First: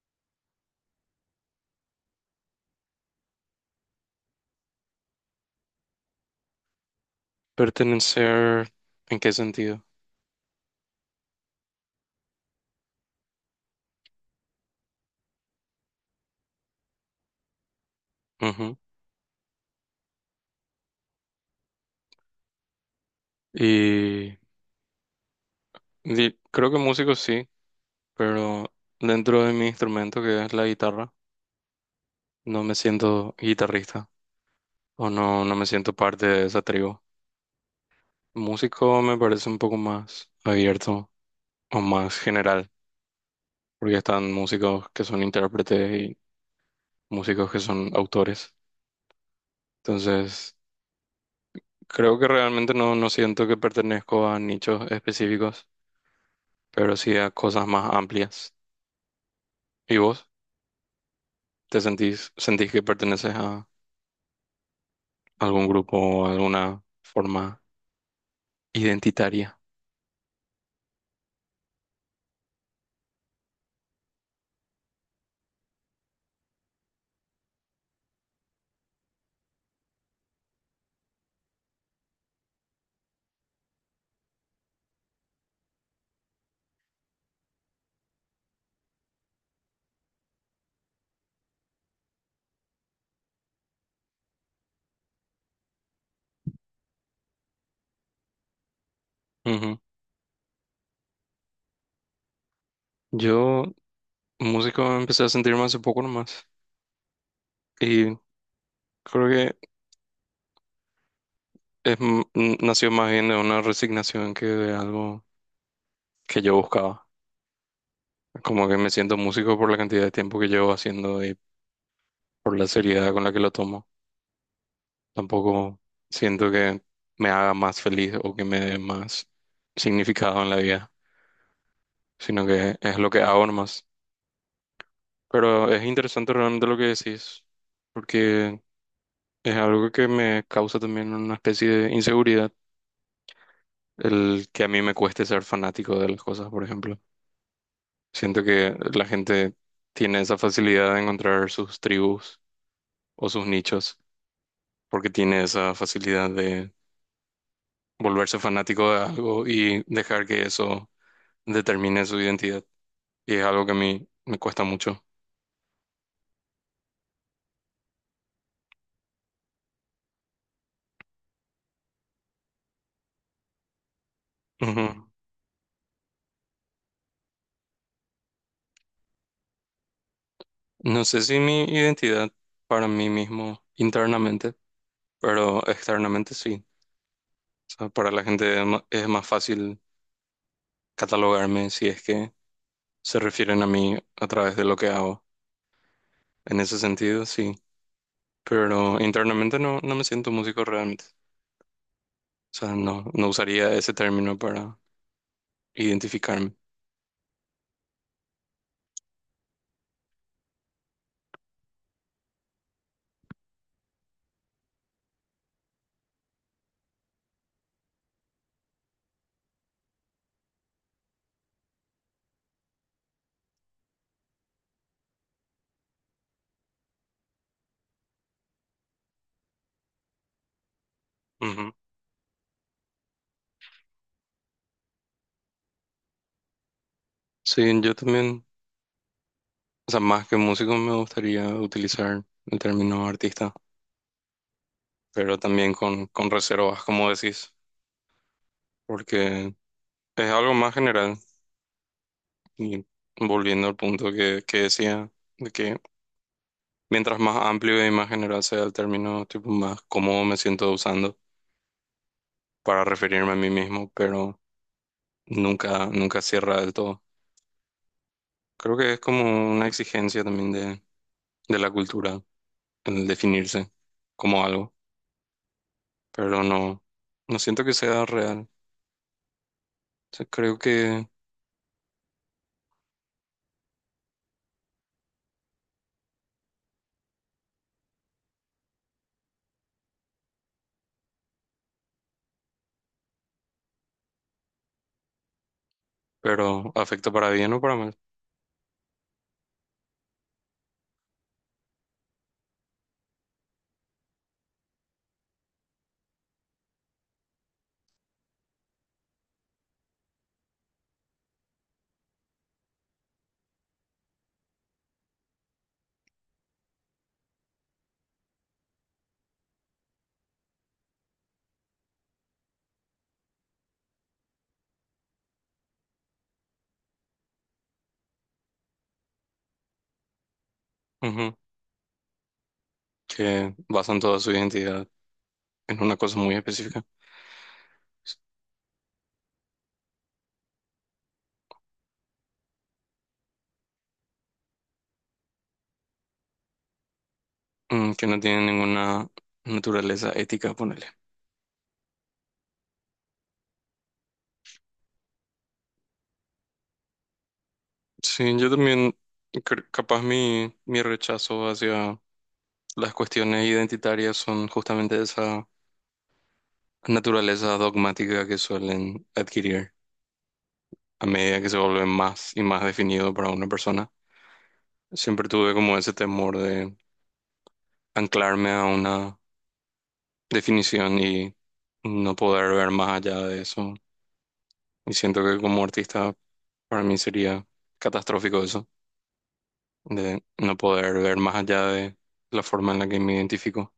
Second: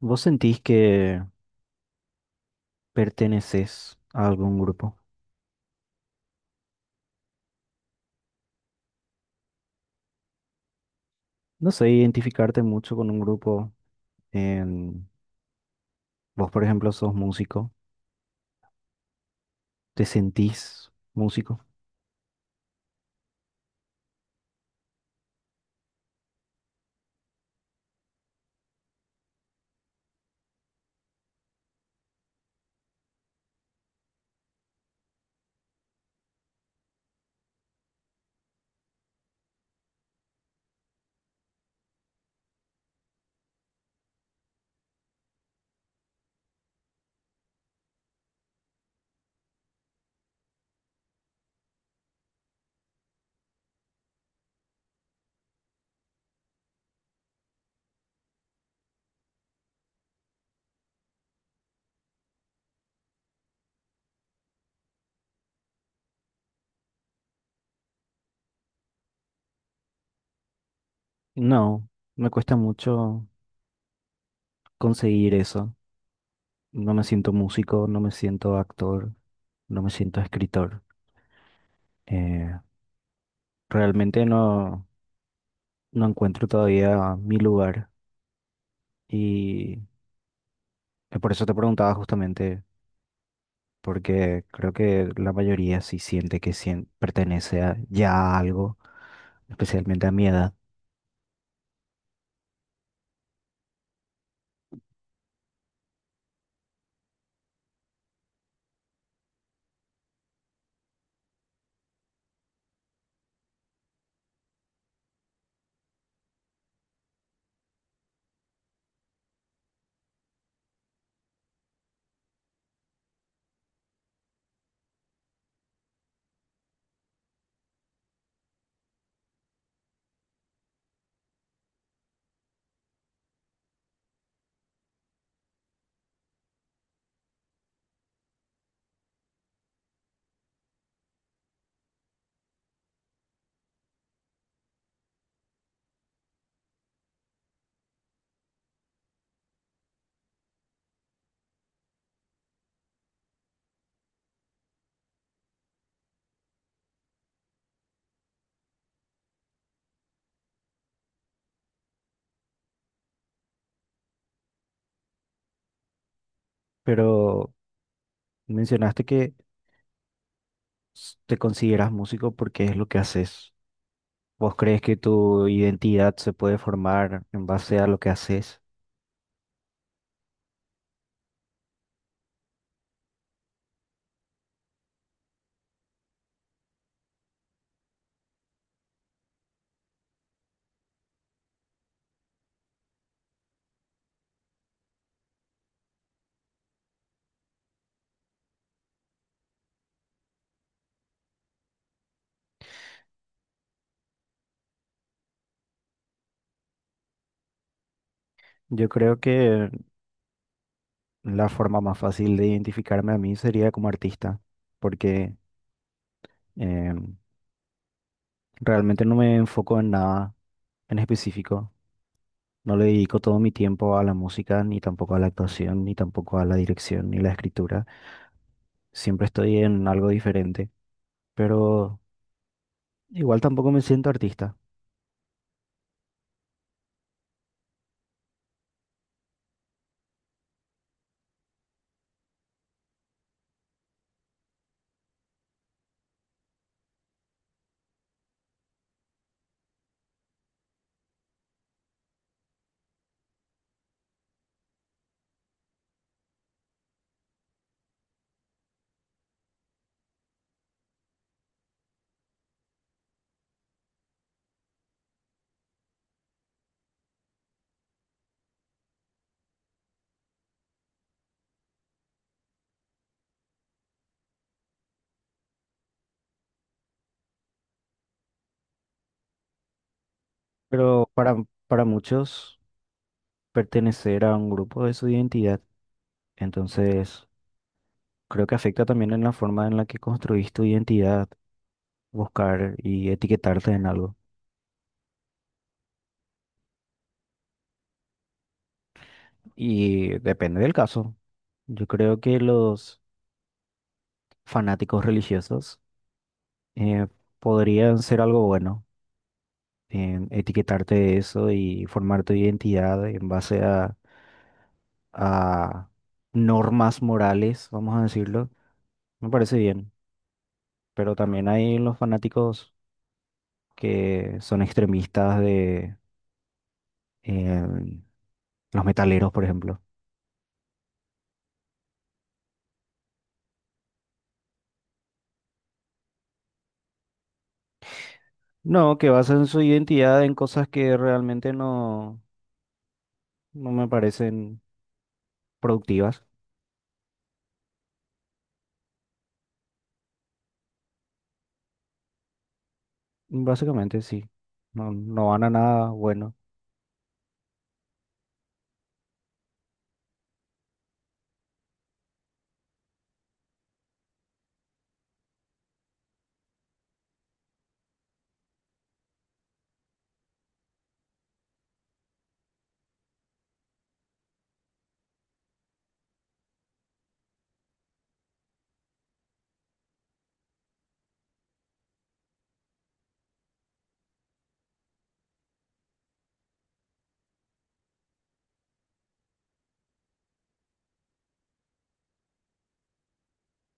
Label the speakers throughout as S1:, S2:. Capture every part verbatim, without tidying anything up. S1: ¿Vos sentís que perteneces a algún grupo?
S2: Pertenecer, ¿en qué sentido?
S1: No sé, identificarte mucho con un grupo. en- Vos, por ejemplo, sos músico.
S2: Ujú.
S1: ¿Te sentís músico?
S2: Y, di- Creo que músico sí, pero dentro de mi instrumento, que es la guitarra, no me siento guitarrista o no, no me siento parte de esa tribu. Músico me parece un poco más abierto o más general, porque están músicos que son intérpretes y músicos que son autores. Entonces, creo que realmente no, no siento que pertenezco a nichos específicos, pero sí a cosas más amplias. ¿Y vos? ¿Te sentís, sentís que perteneces a algún grupo o alguna forma identitaria?
S1: No, me cuesta mucho conseguir eso. No me siento músico, no me siento actor, no me siento escritor. Eh, realmente no, no encuentro todavía mi lugar y eh, por eso te preguntaba justamente porque creo que la mayoría sí siente que sien- pertenece a, ya a algo,
S2: Ujú.
S1: especialmente a mi edad.
S2: Yo, músico, empecé a sentirme hace poco nomás. Y creo que es, m- n- nació más bien de una resignación que de algo que yo buscaba. Como que me siento músico por la cantidad de tiempo que llevo haciendo y por la seriedad con la que lo tomo. Tampoco siento que me haga más feliz o que me dé más significado en la vida, sino que es lo que hago nomás. Pero es interesante realmente lo que decís, porque es algo que me causa también una especie de inseguridad, el que a mí me cueste ser fanático de las cosas, por ejemplo. Siento que la gente tiene esa facilidad de encontrar sus tribus o sus nichos, porque tiene esa facilidad de volverse fanático de algo y dejar que eso determine su identidad. Y es algo que a mí me cuesta mucho.
S1: Pero mencionaste que s- te consideras músico porque es lo que haces. ¿Vos crees que
S2: Ujú.
S1: tu identidad se puede formar en base a lo que haces?
S2: No sé si mi identidad para mí mismo internamente, pero externamente sí. O sea, para la gente es ma- es más fácil catalogarme si es que se refieren a mí a través de lo que hago. En ese sentido, sí. Pero internamente no, no me siento músico realmente. O sea, no, no usaría ese término para identificarme.
S1: Yo creo que la forma más fácil de identificarme a mí sería como artista, porque em, realmente no me enfoco en nada en específico. No le dedico todo mi tiempo a la música, ni tampoco a la actuación, ni tampoco a la dirección, ni la escritura. Siempre estoy en algo diferente,
S2: Ujú.
S1: pero igual tampoco me siento artista.
S2: Sí, yo también, o sea, más que músico me gustaría utilizar el término artista, pero también con, con reservas, como decís, porque es algo más general. Y volviendo al punto que, que decía, de que mientras más amplio y más general sea el término, tipo más cómodo me siento usando para referirme a mí mismo, pero nunca, nunca cierra del todo. Creo que es como una exigencia también de, de la cultura, el definirse como algo, pero no, no siento que sea real. O sea, creo que,
S1: Pero para, para muchos, pertenecer a un grupo es su identidad. Entonces, creo que afecta también en la forma en la que construís tu identidad, buscar y etiquetarte en algo.
S2: pero afecta para bien o para mal.
S1: Y depende del caso. Yo creo que los fanáticos religiosos eh, podrían ser algo bueno en etiquetarte de eso y formar tu identidad en base a, a normas morales, vamos a decirlo, me parece bien. Pero también hay los fanáticos que son extremistas de eh, los metaleros, por ejemplo.
S2: Ujú. Que basan toda su identidad en una cosa muy específica,
S1: No, que basan su identidad en cosas que realmente no, no me parecen productivas.
S2: mm, que no tiene ninguna naturaleza ética, ponerle.
S1: Básicamente, sí. No, no van a nada bueno.
S2: Sí, yo también, cre- capaz mi, mi rechazo hacia las cuestiones identitarias son justamente de esa naturaleza dogmática que suelen adquirir a medida que se vuelve más y más definido para una persona. Siempre tuve como ese temor de anclarme a una definición y no poder ver más allá de eso. Y siento que como artista para mí sería catastrófico eso, de no poder ver más allá de la forma en la que me identifico.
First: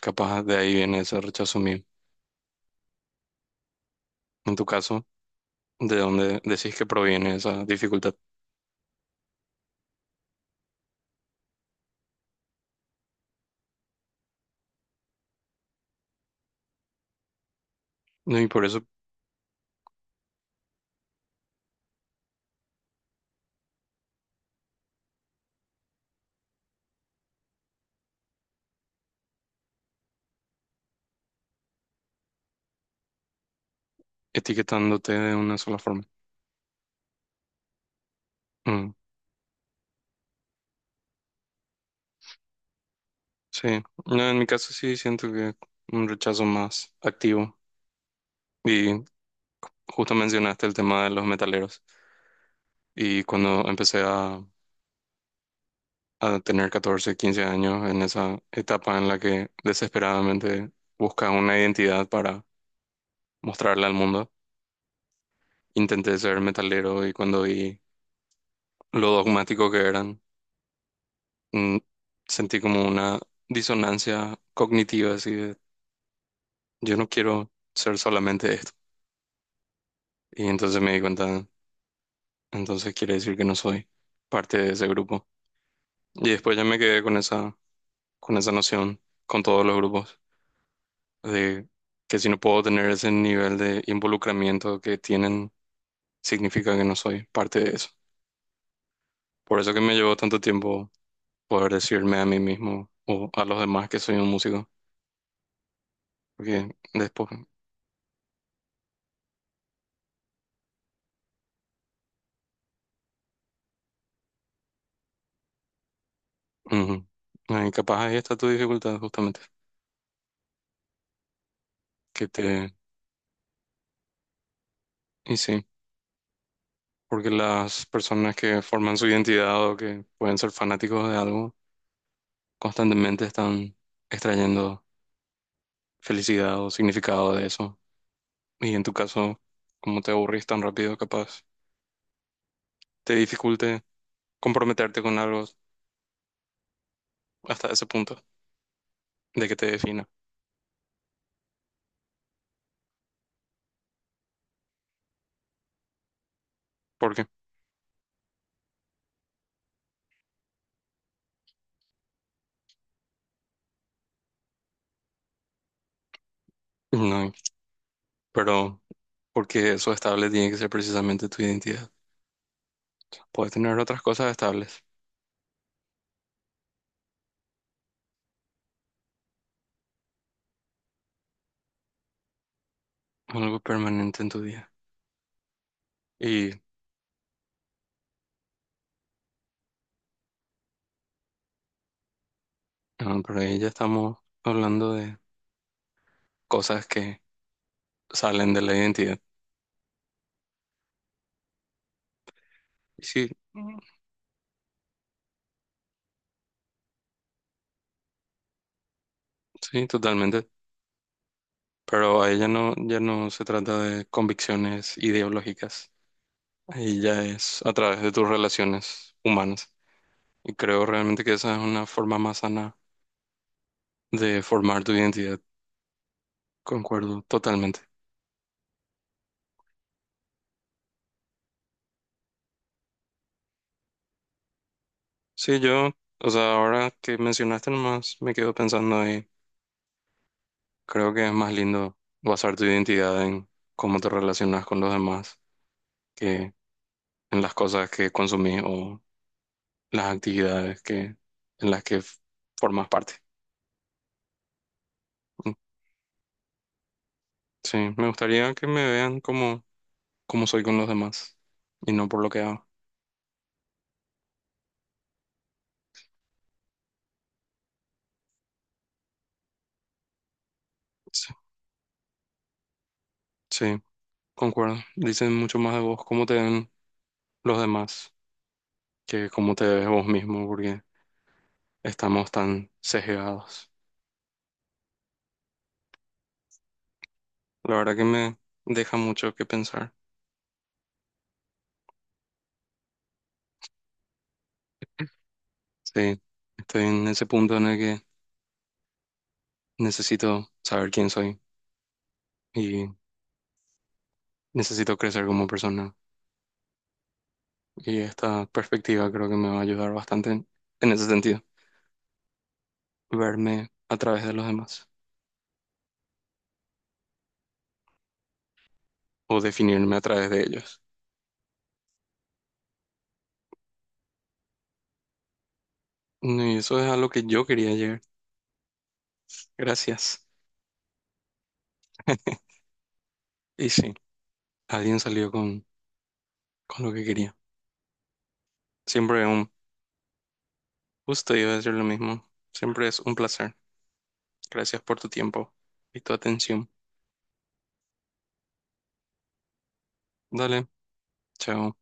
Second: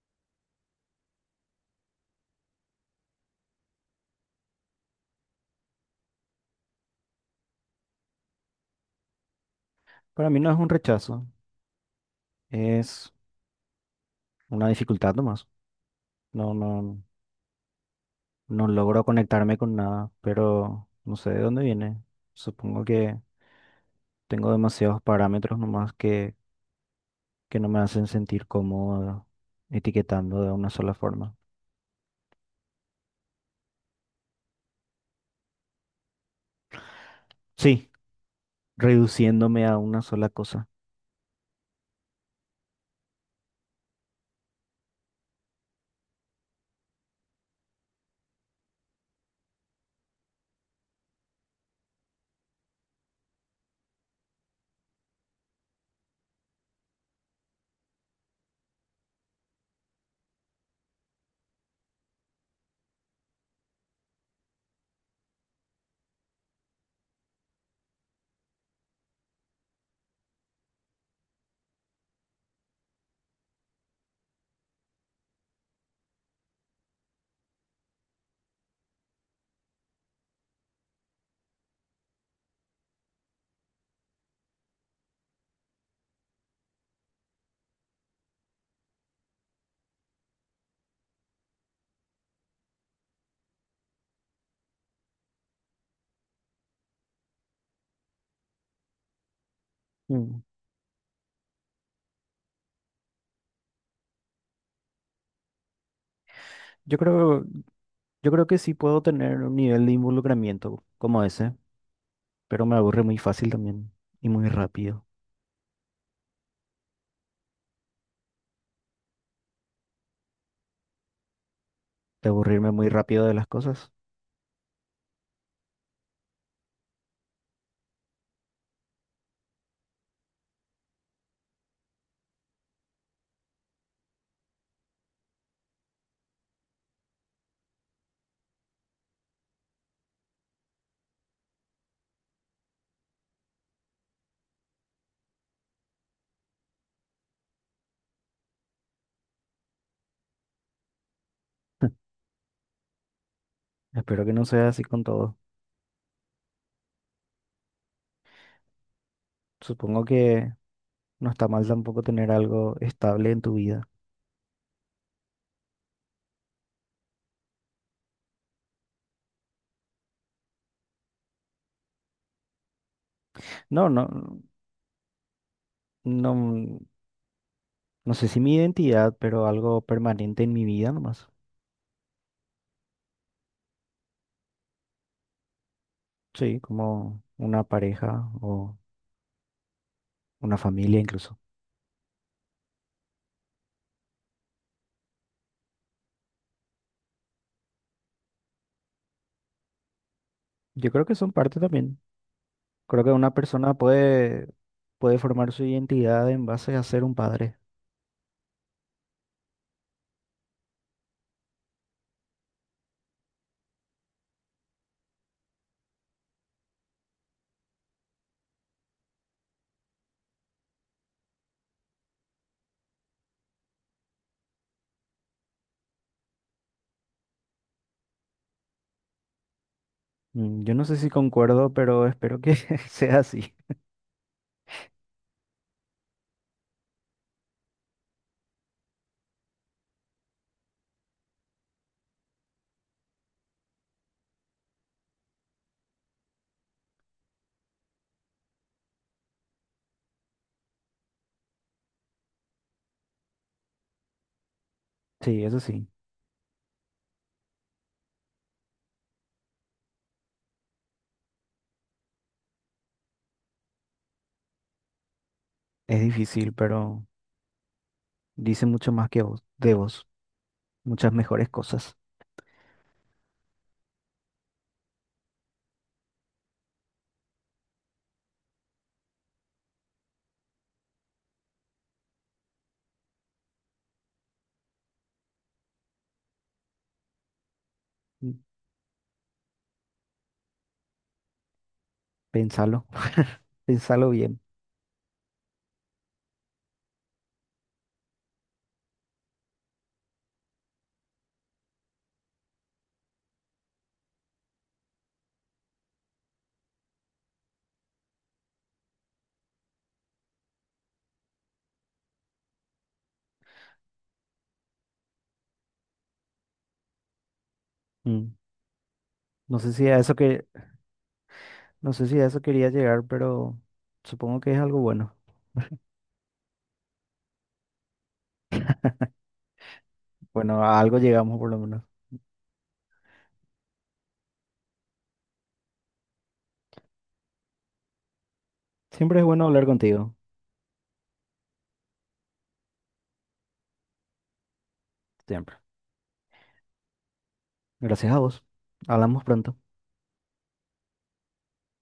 S2: Capaz de ahí viene ese rechazo mío. En tu caso, ¿de dónde decís que proviene esa dificultad?
S1: Para mí no es un rechazo, es una dificultad nomás. No, no.
S2: No, y por
S1: No
S2: eso
S1: logro conectarme con nada, pero no sé de dónde viene. Supongo que tengo demasiados parámetros nomás que, que no me hacen sentir cómodo etiquetando de una sola forma.
S2: etiquetándote de una sola forma.
S1: Sí,
S2: Mm,
S1: reduciéndome a una sola cosa.
S2: sí, no, en mi caso sí siento que un rechazo más activo. Y justo mencionaste el tema de los metaleros. Y cuando empecé a, a tener catorce quince años, en esa etapa en la que desesperadamente buscas una identidad para mostrarla al mundo, intenté ser metalero y cuando vi lo dogmático que eran, mm, sentí como una disonancia cognitiva, así de, yo no quiero ser solamente esto. Y entonces me di cuenta, entonces quiere decir que no soy parte de ese grupo. Y después ya me quedé con esa, con esa noción, con todos los grupos, de que si no puedo tener ese nivel de involucramiento que tienen, significa que no soy parte de eso. Por eso que me llevó tanto
S1: Mm.
S2: tiempo poder decirme a mí mismo o a los demás que soy un músico, porque
S1: Yo
S2: después...
S1: creo, yo creo que sí puedo tener un nivel de involucramiento como ese, pero me aburre muy fácil también y muy rápido.
S2: Ujú. Ay, capaz ahí está tu dificultad justamente, que
S1: De aburrirme
S2: te...
S1: muy rápido de las cosas.
S2: Y sí, porque las personas que forman su identidad o que pueden ser fanáticos de algo, constantemente están extrayendo felicidad o significado de eso. Y en tu caso, como te aburrís tan rápido, capaz te dificulte comprometerte con algo hasta ese punto de que te defina.
S1: Espero que no sea así con todo.
S2: ¿Por qué?
S1: Supongo que no está mal tampoco tener algo estable en tu vida.
S2: No, pero porque eso estable tiene que ser precisamente tu identidad. Puedes tener
S1: No,
S2: otras cosas
S1: no,
S2: estables,
S1: no, no sé si mi identidad, pero algo permanente en mi vida nomás.
S2: algo permanente en tu día. Y
S1: Sí, como una pareja o una familia incluso.
S2: no, pero ahí ya estamos hablando de cosas que salen de la identidad.
S1: Yo creo que son parte también.
S2: Y
S1: Creo que
S2: sí,
S1: una persona
S2: mm,
S1: puede, puede formar su identidad en base a ser un padre.
S2: sí, totalmente. Pero ahí ya no, ya no se trata de convicciones ideológicas. Ahí ya es a través de tus relaciones humanas. Y creo realmente que esa es una forma más sana de formar tu identidad. Concuerdo totalmente.
S1: Mm. Yo no sé si concuerdo, pero espero que sea así.
S2: Sí, yo, o sea, ahora que mencionaste nomás, me quedo pensando ahí. Creo que es más lindo basar tu identidad en cómo te relacionas con los demás, que en las cosas que consumís o las actividades que, en las que f- formas parte.
S1: Sí,
S2: Mm.
S1: eso sí.
S2: Sí, me gustaría que me vean como, como soy con los demás y no por lo que hago.
S1: Es difícil, pero dice mucho más que vos, de vos. Muchas
S2: Sí,
S1: mejores cosas.
S2: sí, concuerdo. Dicen mucho más de vos cómo te ven los demás que cómo te ves vos mismo, porque estamos tan sesgados. La verdad que me
S1: Mm.
S2: deja mucho que pensar.
S1: Pensalo. Pensalo bien.
S2: Sí, estoy en ese punto en el que necesito saber quién soy y necesito crecer como persona. Y esta perspectiva creo que me va a ayudar bastante en, en ese sentido, verme a través de los demás
S1: Mm.
S2: o
S1: No sé si
S2: definirme
S1: a
S2: a
S1: eso
S2: través de
S1: que
S2: ellos.
S1: No sé si a eso quería llegar, pero supongo que es algo bueno.
S2: Mm, y eso es a lo que yo quería llegar. Gracias.
S1: Bueno, a algo llegamos por lo menos.
S2: Y sí, alguien salió con, con lo que quería.
S1: Siempre es
S2: Siempre
S1: bueno
S2: un
S1: hablar contigo,
S2: gusto, iba a decir lo mismo. Siempre es un placer. Gracias por tu tiempo
S1: siempre.
S2: y tu atención.
S1: Gracias a vos. Hablamos pronto.
S2: Dale, chao.